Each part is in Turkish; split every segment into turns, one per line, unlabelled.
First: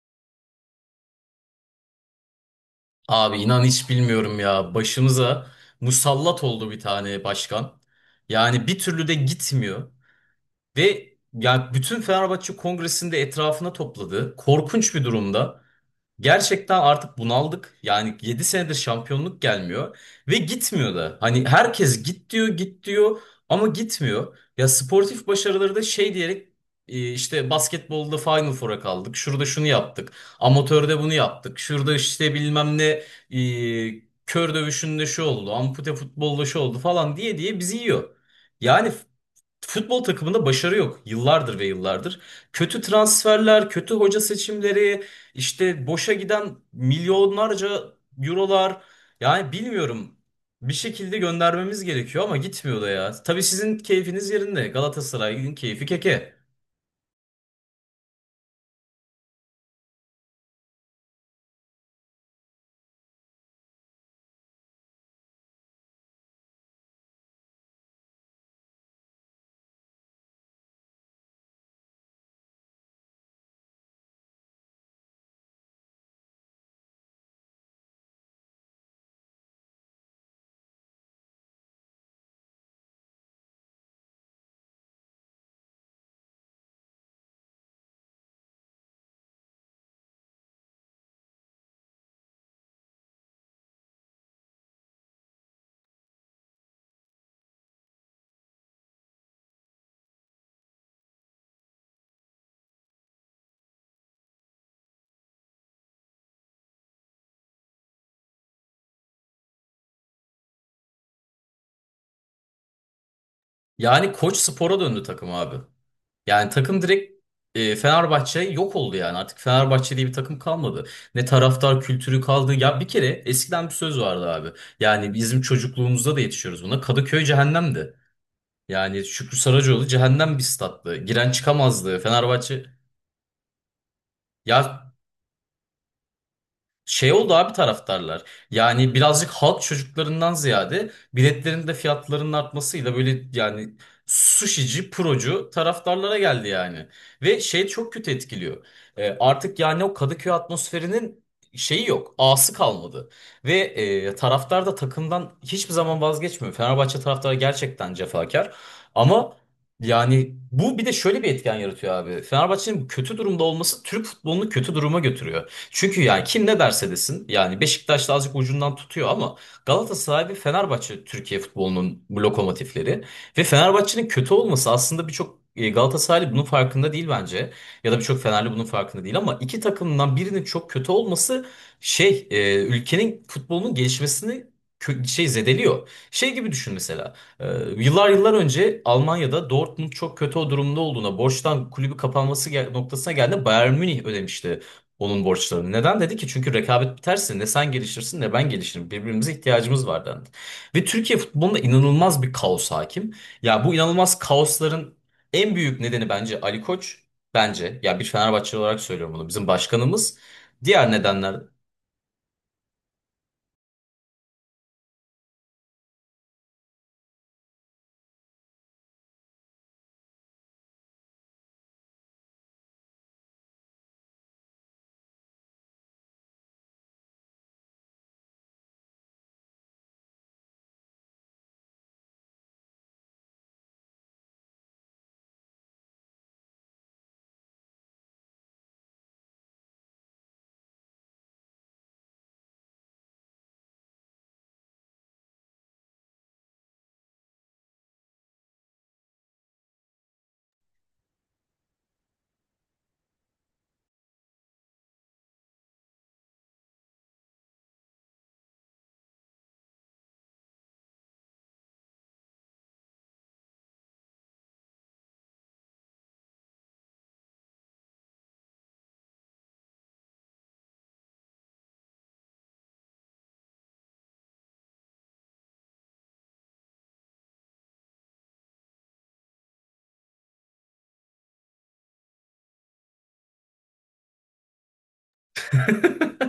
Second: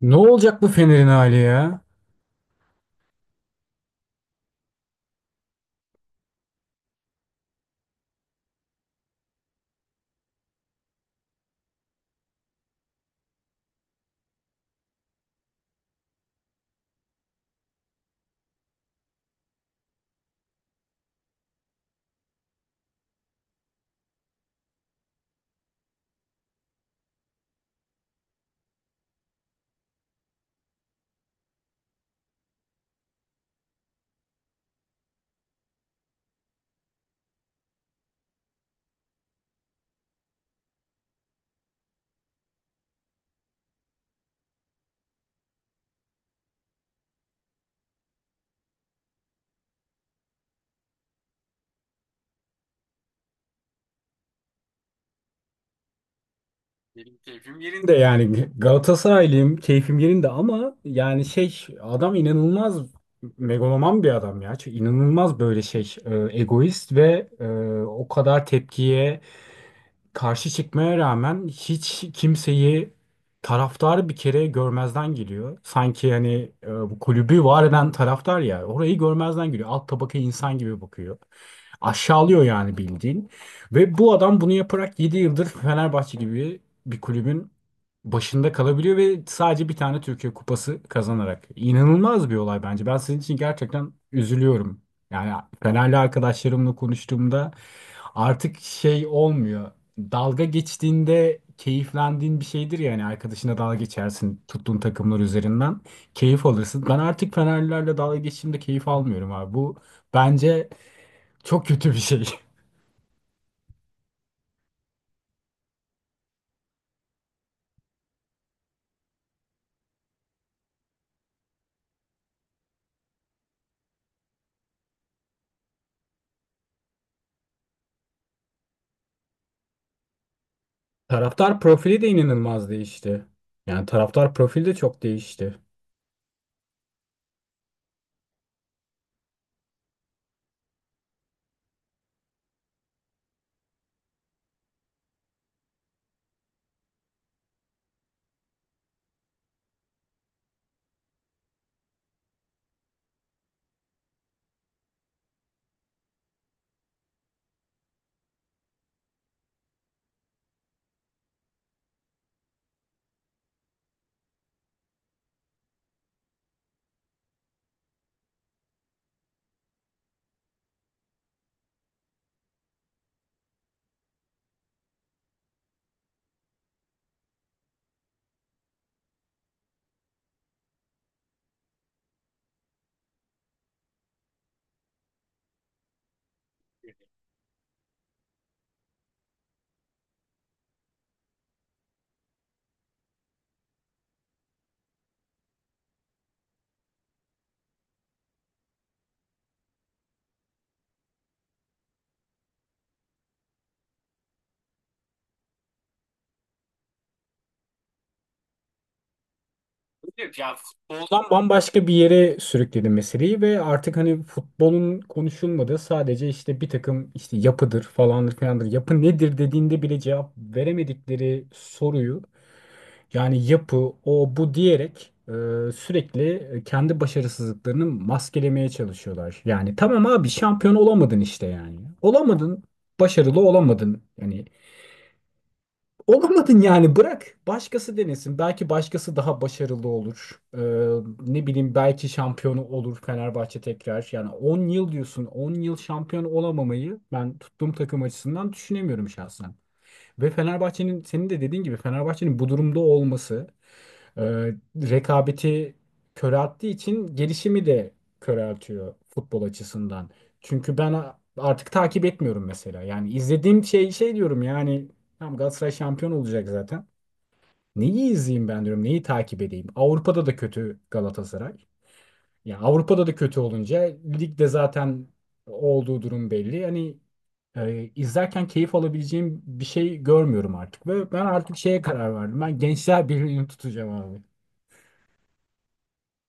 Ne olacak bu Fener'in hali ya?
Abi inan hiç bilmiyorum ya. Başımıza musallat oldu bir tane başkan. Yani bir türlü de gitmiyor. Ve ya bütün Fenerbahçe Kongresi'nde etrafına topladı. Korkunç bir durumda. Gerçekten artık bunaldık. Yani 7 senedir şampiyonluk gelmiyor ve gitmiyor da. Hani herkes git diyor, git diyor ama gitmiyor. Ya sportif başarıları da şey diyerek işte basketbolda Final Four'a kaldık. Şurada şunu yaptık. Amatörde bunu yaptık. Şurada işte bilmem ne kör dövüşünde şu oldu. Ampute futbolda şu oldu falan diye diye bizi yiyor. Yani futbol takımında başarı yok. Yıllardır ve yıllardır. Kötü transferler, kötü hoca seçimleri, işte boşa giden milyonlarca eurolar. Yani bilmiyorum. Bir şekilde göndermemiz gerekiyor ama gitmiyor da ya. Tabii sizin keyfiniz yerinde. Galatasaray'ın keyfi keke.
Ben de yani Galatasaraylıyım, keyfim yerinde ama adam inanılmaz megaloman bir adam ya. Çünkü inanılmaz egoist ve o kadar tepkiye karşı çıkmaya rağmen hiç kimseyi taraftarı bir kere görmezden geliyor. Sanki bu kulübü var eden taraftar ya orayı görmezden geliyor. Alt tabaka insan gibi bakıyor. Aşağılıyor yani bildiğin. Ve bu adam bunu yaparak 7 yıldır Fenerbahçe gibi bir kulübün başında kalabiliyor ve sadece bir tane Türkiye Kupası kazanarak. İnanılmaz bir olay bence. Ben sizin için gerçekten üzülüyorum. Yani Fenerli arkadaşlarımla konuştuğumda artık şey olmuyor. Dalga geçtiğinde keyiflendiğin bir şeydir ya hani arkadaşına dalga geçersin tuttuğun takımlar üzerinden keyif alırsın. Ben artık Fenerlilerle dalga geçtiğimde keyif almıyorum abi. Bu bence çok kötü bir şey.
Yani koç spora döndü takım abi. Yani takım direkt Fenerbahçe yok oldu yani. Artık Fenerbahçe diye bir takım kalmadı. Ne taraftar kültürü kaldı. Ya bir kere eskiden bir söz vardı abi. Yani bizim çocukluğumuzda da yetişiyoruz buna. Kadıköy cehennemdi. Yani Şükrü Saracoğlu cehennem bir stattı. Giren
Taraftar
çıkamazdı.
profili de
Fenerbahçe
inanılmaz değişti. Yani taraftar profili de
ya.
çok değişti.
Şey oldu abi, taraftarlar. Yani birazcık halk çocuklarından ziyade biletlerin de fiyatlarının artmasıyla böyle yani sushici, procu taraftarlara geldi yani. Ve şey çok kötü etkiliyor. Artık yani o Kadıköy atmosferinin şeyi yok. A'sı kalmadı. Ve taraftar da takımdan hiçbir zaman vazgeçmiyor. Fenerbahçe taraftarı gerçekten cefakar. Ama yani bu bir de şöyle bir etken yaratıyor abi. Fenerbahçe'nin bu kötü durumda olması Türk futbolunu kötü duruma götürüyor. Çünkü yani kim ne derse desin yani Beşiktaş'ta azıcık ucundan tutuyor ama Galatasaray ve Fenerbahçe Türkiye futbolunun bu lokomotifleri ve Fenerbahçe'nin kötü olması aslında birçok Galatasaraylı bunun farkında değil bence ya da birçok Fenerli bunun farkında değil ama iki takımdan birinin çok kötü olması şey ülkenin futbolunun gelişmesini şey zedeliyor. Şey gibi düşün mesela. Yıllar yıllar önce Almanya'da Dortmund çok kötü o durumda olduğuna, borçtan kulübü kapanması noktasına geldiğinde Bayern Münih ödemişti onun borçlarını. Neden dedi ki? Çünkü rekabet biterse ne sen gelişirsin ne ben gelişirim. Birbirimize ihtiyacımız var dendi. Ve Türkiye futbolunda inanılmaz bir kaos hakim. Ya bu inanılmaz kaosların en büyük nedeni bence Ali Koç. Bence ya bir Fenerbahçeli olarak söylüyorum bunu. Bizim başkanımız. Diğer
Futboldan
nedenler...
bambaşka bir yere sürükledi meseleyi ve artık hani futbolun konuşulmadığı, sadece işte bir takım işte yapıdır falandır filandır, yapı nedir dediğinde bile cevap veremedikleri soruyu, yani yapı, o bu diyerek sürekli kendi başarısızlıklarını maskelemeye çalışıyorlar. Yani tamam abi şampiyon olamadın işte yani. Olamadın, başarılı olamadın. Yani olamadın, yani bırak başkası denesin. Belki başkası daha başarılı olur. Ne bileyim, belki şampiyonu olur Fenerbahçe tekrar. Yani 10 yıl diyorsun, 10 yıl şampiyon olamamayı ben tuttuğum takım açısından düşünemiyorum şahsen. Ve Fenerbahçe'nin, senin de dediğin gibi, Fenerbahçe'nin bu durumda olması e, rekabeti körelttiği için gelişimi de köreltiyor futbol açısından. Çünkü ben artık takip etmiyorum mesela. Yani izlediğim şey diyorum, yani tam Galatasaray şampiyon olacak zaten. Neyi izleyeyim ben diyorum, neyi takip edeyim? Avrupa'da da kötü Galatasaray. Ya Avrupa'da da kötü olunca ligde zaten olduğu durum belli. İzlerken keyif alabileceğim bir şey görmüyorum artık ve ben artık şeye karar verdim. Ben Gençler Birliği'ni tutacağım abi.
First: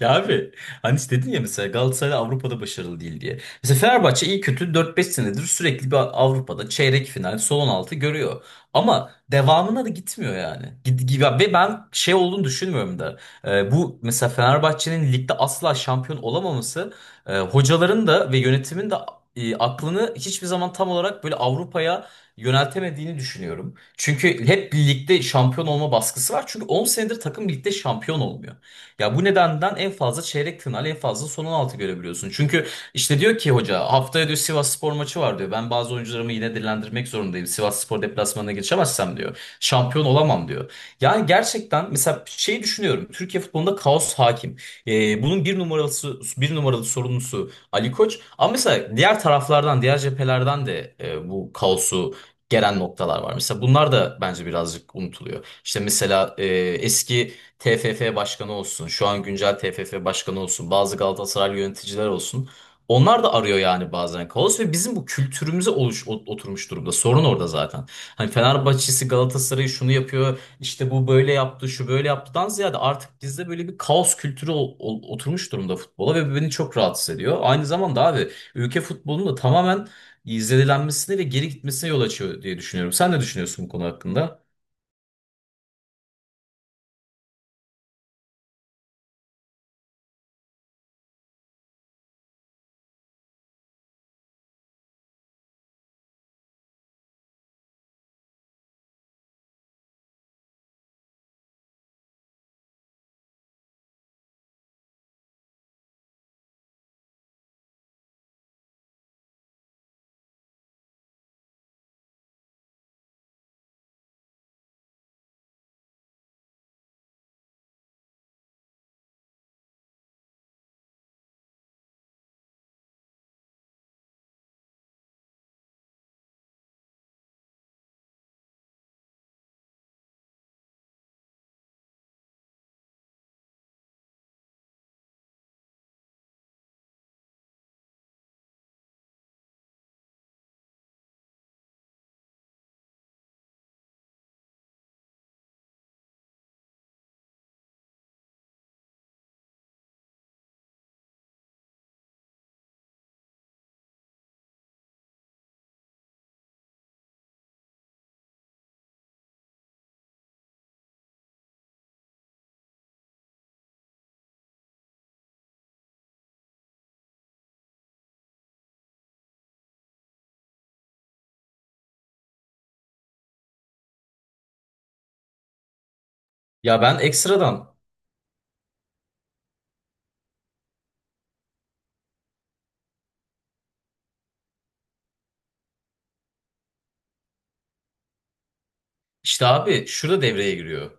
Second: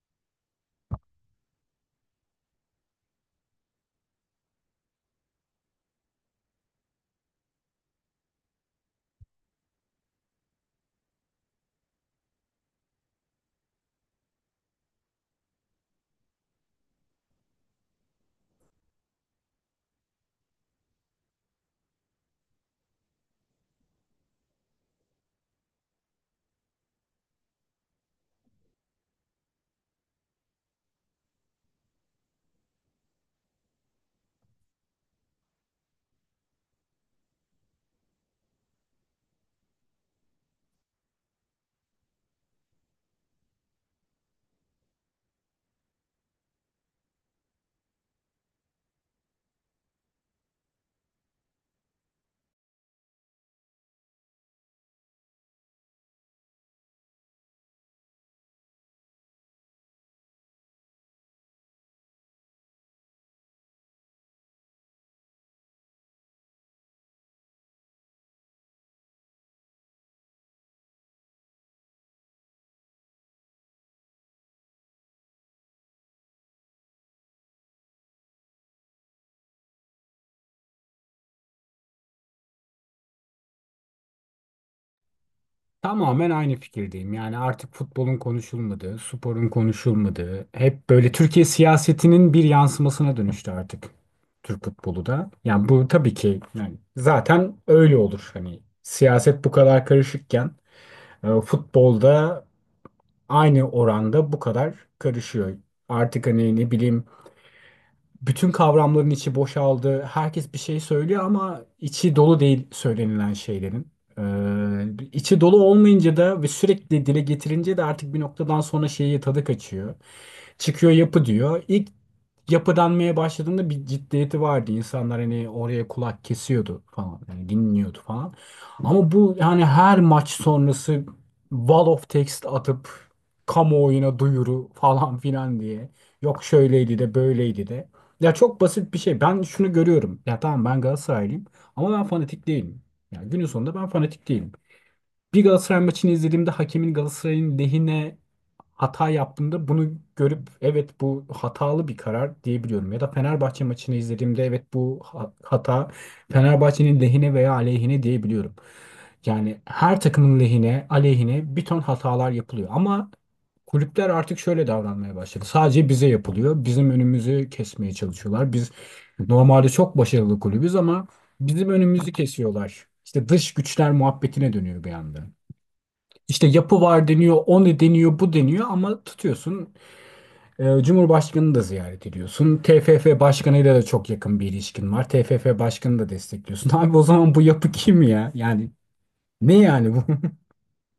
Ya abi hani işte dedin ya mesela Galatasaray Avrupa'da başarılı değil diye. Mesela Fenerbahçe iyi kötü 4-5 senedir sürekli bir Avrupa'da çeyrek final, son 16 görüyor. Ama devamına da gitmiyor yani. Ve ben şey olduğunu düşünmüyorum da. Bu mesela Fenerbahçe'nin ligde asla şampiyon olamaması hocaların da ve yönetimin de aklını hiçbir zaman tam olarak böyle Avrupa'ya yöneltemediğini düşünüyorum. Çünkü hep birlikte şampiyon olma baskısı var. Çünkü 10 senedir takım birlikte şampiyon olmuyor. Ya bu nedenden en fazla çeyrek final en fazla son 16 görebiliyorsun. Çünkü işte diyor ki hoca haftaya diyor Sivasspor maçı var diyor. Ben bazı oyuncularımı yine dinlendirmek zorundayım. Sivasspor deplasmanına geçemezsem diyor. Şampiyon olamam diyor. Yani gerçekten mesela şeyi düşünüyorum. Türkiye futbolunda kaos hakim. Bunun bir numaralısı bir numaralı sorumlusu Ali Koç. Ama mesela diğer taraflardan, diğer cephelerden de bu kaosu gelen noktalar var. Mesela bunlar da bence birazcık unutuluyor. İşte mesela eski TFF başkanı olsun, şu an güncel TFF başkanı olsun, bazı Galatasaray yöneticiler olsun. Onlar da arıyor yani bazen kaos ve bizim bu kültürümüze oturmuş durumda. Sorun orada zaten. Hani Fenerbahçe'si Galatasaray'ı şunu yapıyor, işte bu böyle yaptı, şu böyle yaptıdan ziyade artık bizde böyle bir kaos kültürü oturmuş durumda futbola ve bu beni çok rahatsız ediyor. Aynı zamanda abi ülke futbolunun da tamamen izledilenmesine ve geri gitmesine yol açıyor diye düşünüyorum. Sen ne düşünüyorsun bu konu hakkında?
Tamamen aynı fikirdeyim. Yani artık futbolun konuşulmadığı, sporun konuşulmadığı, hep böyle Türkiye siyasetinin bir yansımasına dönüştü artık Türk futbolu da. Yani bu tabii ki yani zaten öyle olur. Hani siyaset bu kadar karışıkken futbolda aynı oranda bu kadar karışıyor. Artık hani ne bileyim bütün kavramların içi boşaldı. Herkes bir şey söylüyor ama içi dolu değil söylenilen şeylerin. İçi dolu olmayınca da ve sürekli dile getirince de artık bir noktadan sonra şeyi tadı kaçıyor. Çıkıyor yapı diyor. İlk yapılanmaya başladığında bir ciddiyeti vardı. İnsanlar hani oraya kulak kesiyordu falan. Yani dinliyordu falan. Ama bu yani her maç sonrası wall of text atıp kamuoyuna duyuru falan filan diye. Yok şöyleydi de böyleydi de. Ya çok basit bir şey. Ben şunu görüyorum. Ya tamam, ben Galatasaraylıyım ama ben fanatik değilim. Yani günün sonunda ben fanatik değilim. Bir Galatasaray maçını izlediğimde hakemin Galatasaray'ın lehine hata yaptığımda bunu görüp evet bu hatalı bir karar diyebiliyorum. Ya da Fenerbahçe maçını izlediğimde evet bu hata Fenerbahçe'nin lehine veya aleyhine diyebiliyorum. Yani her takımın lehine, aleyhine bir ton hatalar yapılıyor. Ama kulüpler artık şöyle davranmaya başladı. Sadece bize yapılıyor. Bizim önümüzü kesmeye çalışıyorlar. Biz normalde çok başarılı kulübüz ama bizim önümüzü kesiyorlar. İşte dış güçler muhabbetine dönüyor bir anda. İşte yapı
Ya ben
var deniyor, o
ekstradan.
ne deniyor, bu deniyor ama tutuyorsun. Cumhurbaşkanını da ziyaret ediyorsun. TFF başkanıyla da çok yakın bir ilişkin var. TFF başkanını da destekliyorsun. Abi o zaman bu yapı kim ya? Yani
İşte
ne
abi
yani bu?
şurada devreye giriyor.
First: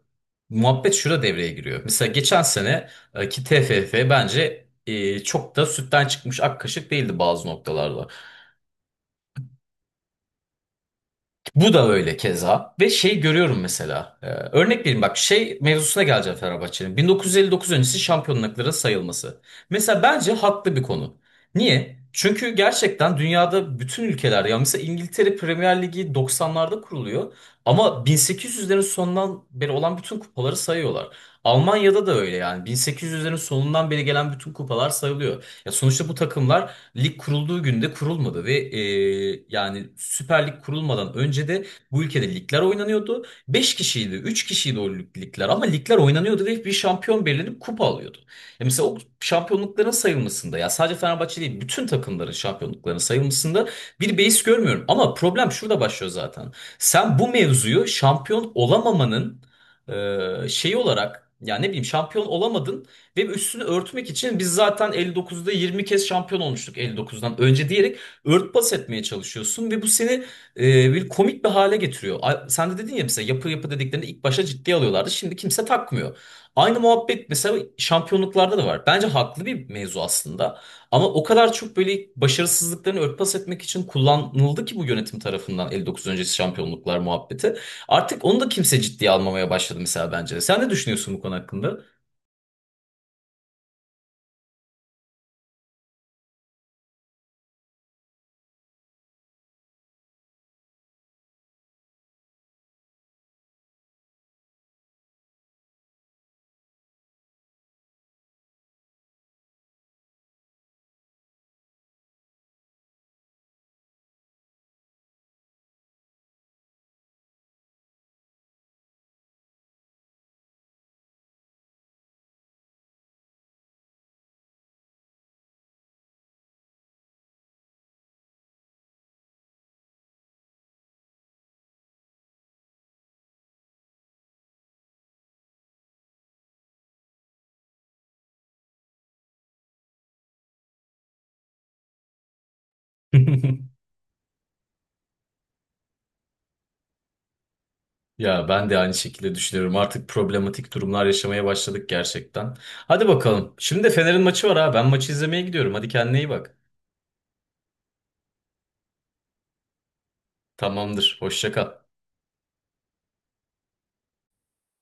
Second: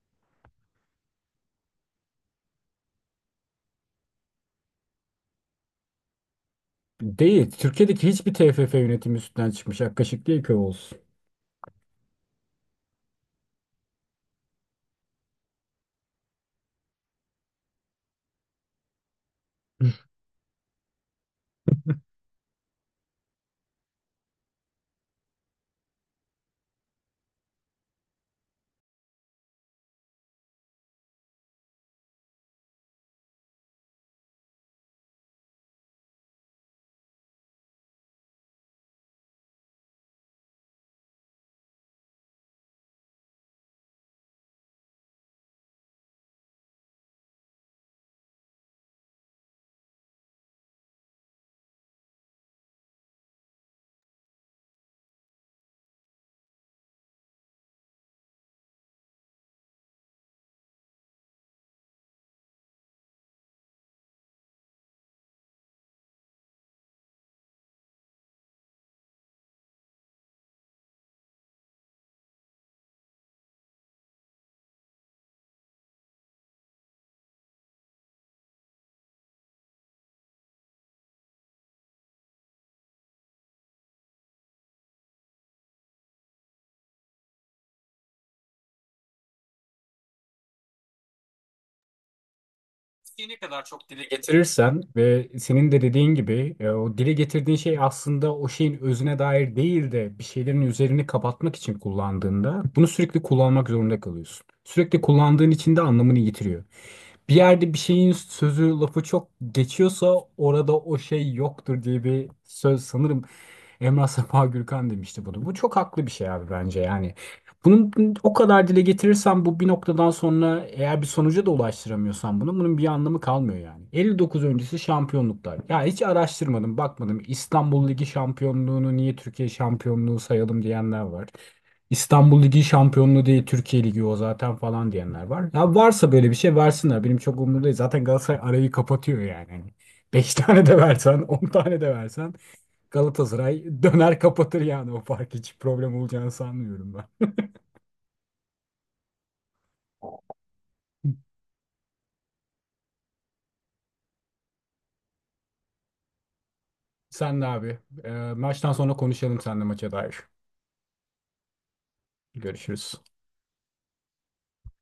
Muhabbet şurada devreye giriyor. Mesela geçen sene ki TFF bence çok da sütten çıkmış ak kaşık değildi bazı
Değil. Türkiye'deki
noktalarda.
hiçbir TFF yönetimi üstünden çıkmış. Ak kaşık değil köy olsun.
Bu da öyle keza ve şey görüyorum mesela örnek vereyim bak şey mevzusuna geleceğim Fenerbahçe'nin 1959 öncesi şampiyonluklara sayılması. Mesela bence haklı bir konu. Niye? Çünkü gerçekten dünyada bütün ülkeler ya mesela İngiltere Premier Ligi 90'larda kuruluyor ama 1800'lerin sonundan beri olan bütün kupaları sayıyorlar. Almanya'da da öyle yani 1800'lerin sonundan beri gelen bütün kupalar sayılıyor. Ya sonuçta bu takımlar lig kurulduğu günde kurulmadı ve yani Süper Lig kurulmadan önce de bu ülkede ligler oynanıyordu. 5 kişiydi, 3 kişiydi o ligler ama ligler oynanıyordu ve bir şampiyon belirlenip kupa alıyordu. Ya mesela o şampiyonlukların sayılmasında ya sadece Fenerbahçe değil bütün takımların şampiyonluklarının sayılmasında bir beis görmüyorum. Ama problem şurada başlıyor zaten. Sen bu mevzuyu şampiyon olamamanın şeyi olarak ya ne bileyim şampiyon olamadın ve üstünü örtmek için biz zaten 59'da 20 kez şampiyon olmuştuk 59'dan önce diyerek örtbas etmeye çalışıyorsun ve bu seni bir komik bir hale getiriyor. Sen de dedin ya mesela yapı yapı dediklerini ilk başta ciddiye alıyorlardı şimdi kimse takmıyor. Aynı muhabbet mesela şampiyonluklarda da var. Bence haklı bir mevzu aslında ama o kadar çok böyle başarısızlıklarını örtbas etmek için kullanıldı ki bu yönetim tarafından 59 öncesi şampiyonluklar muhabbeti. Artık onu da kimse ciddiye almamaya başladı mesela bence. Sen ne düşünüyorsun bu konu hakkında?
Ne kadar çok dile getirirsen ve senin de dediğin gibi, o dile getirdiğin şey aslında o şeyin özüne dair değil de bir şeylerin üzerini kapatmak için kullandığında bunu sürekli kullanmak zorunda kalıyorsun. Sürekli kullandığın için de anlamını yitiriyor. Bir yerde bir şeyin sözü, lafı çok geçiyorsa orada o şey yoktur diye bir söz, sanırım Emrah Safa Gürkan demişti bunu. Bu çok haklı bir şey abi bence yani. Bunu o kadar dile getirirsen bu bir noktadan sonra, eğer bir sonuca da ulaştıramıyorsan bunu, bunun bir anlamı kalmıyor yani. 59 öncesi şampiyonluklar. Ya hiç araştırmadım, bakmadım. İstanbul Ligi şampiyonluğunu niye Türkiye şampiyonluğu sayalım diyenler var. İstanbul Ligi şampiyonluğu değil Türkiye Ligi o zaten falan diyenler var. Ya varsa böyle bir şey versinler. Benim çok umurumda değil. Zaten Galatasaray arayı kapatıyor yani. 5 tane de versen, 10 tane de versen Galatasaray döner kapatır yani, o fark hiç problem olacağını sanmıyorum ben.
Ya ben de aynı şekilde düşünüyorum. Artık problematik durumlar yaşamaya başladık gerçekten. Hadi bakalım. Şimdi de Fener'in maçı var ha. Ben maçı izlemeye gidiyorum. Hadi kendine iyi bak.
Sen de abi. Maçtan sonra konuşalım seninle maça dair.
Tamamdır. Hoşça kal.
Görüşürüz.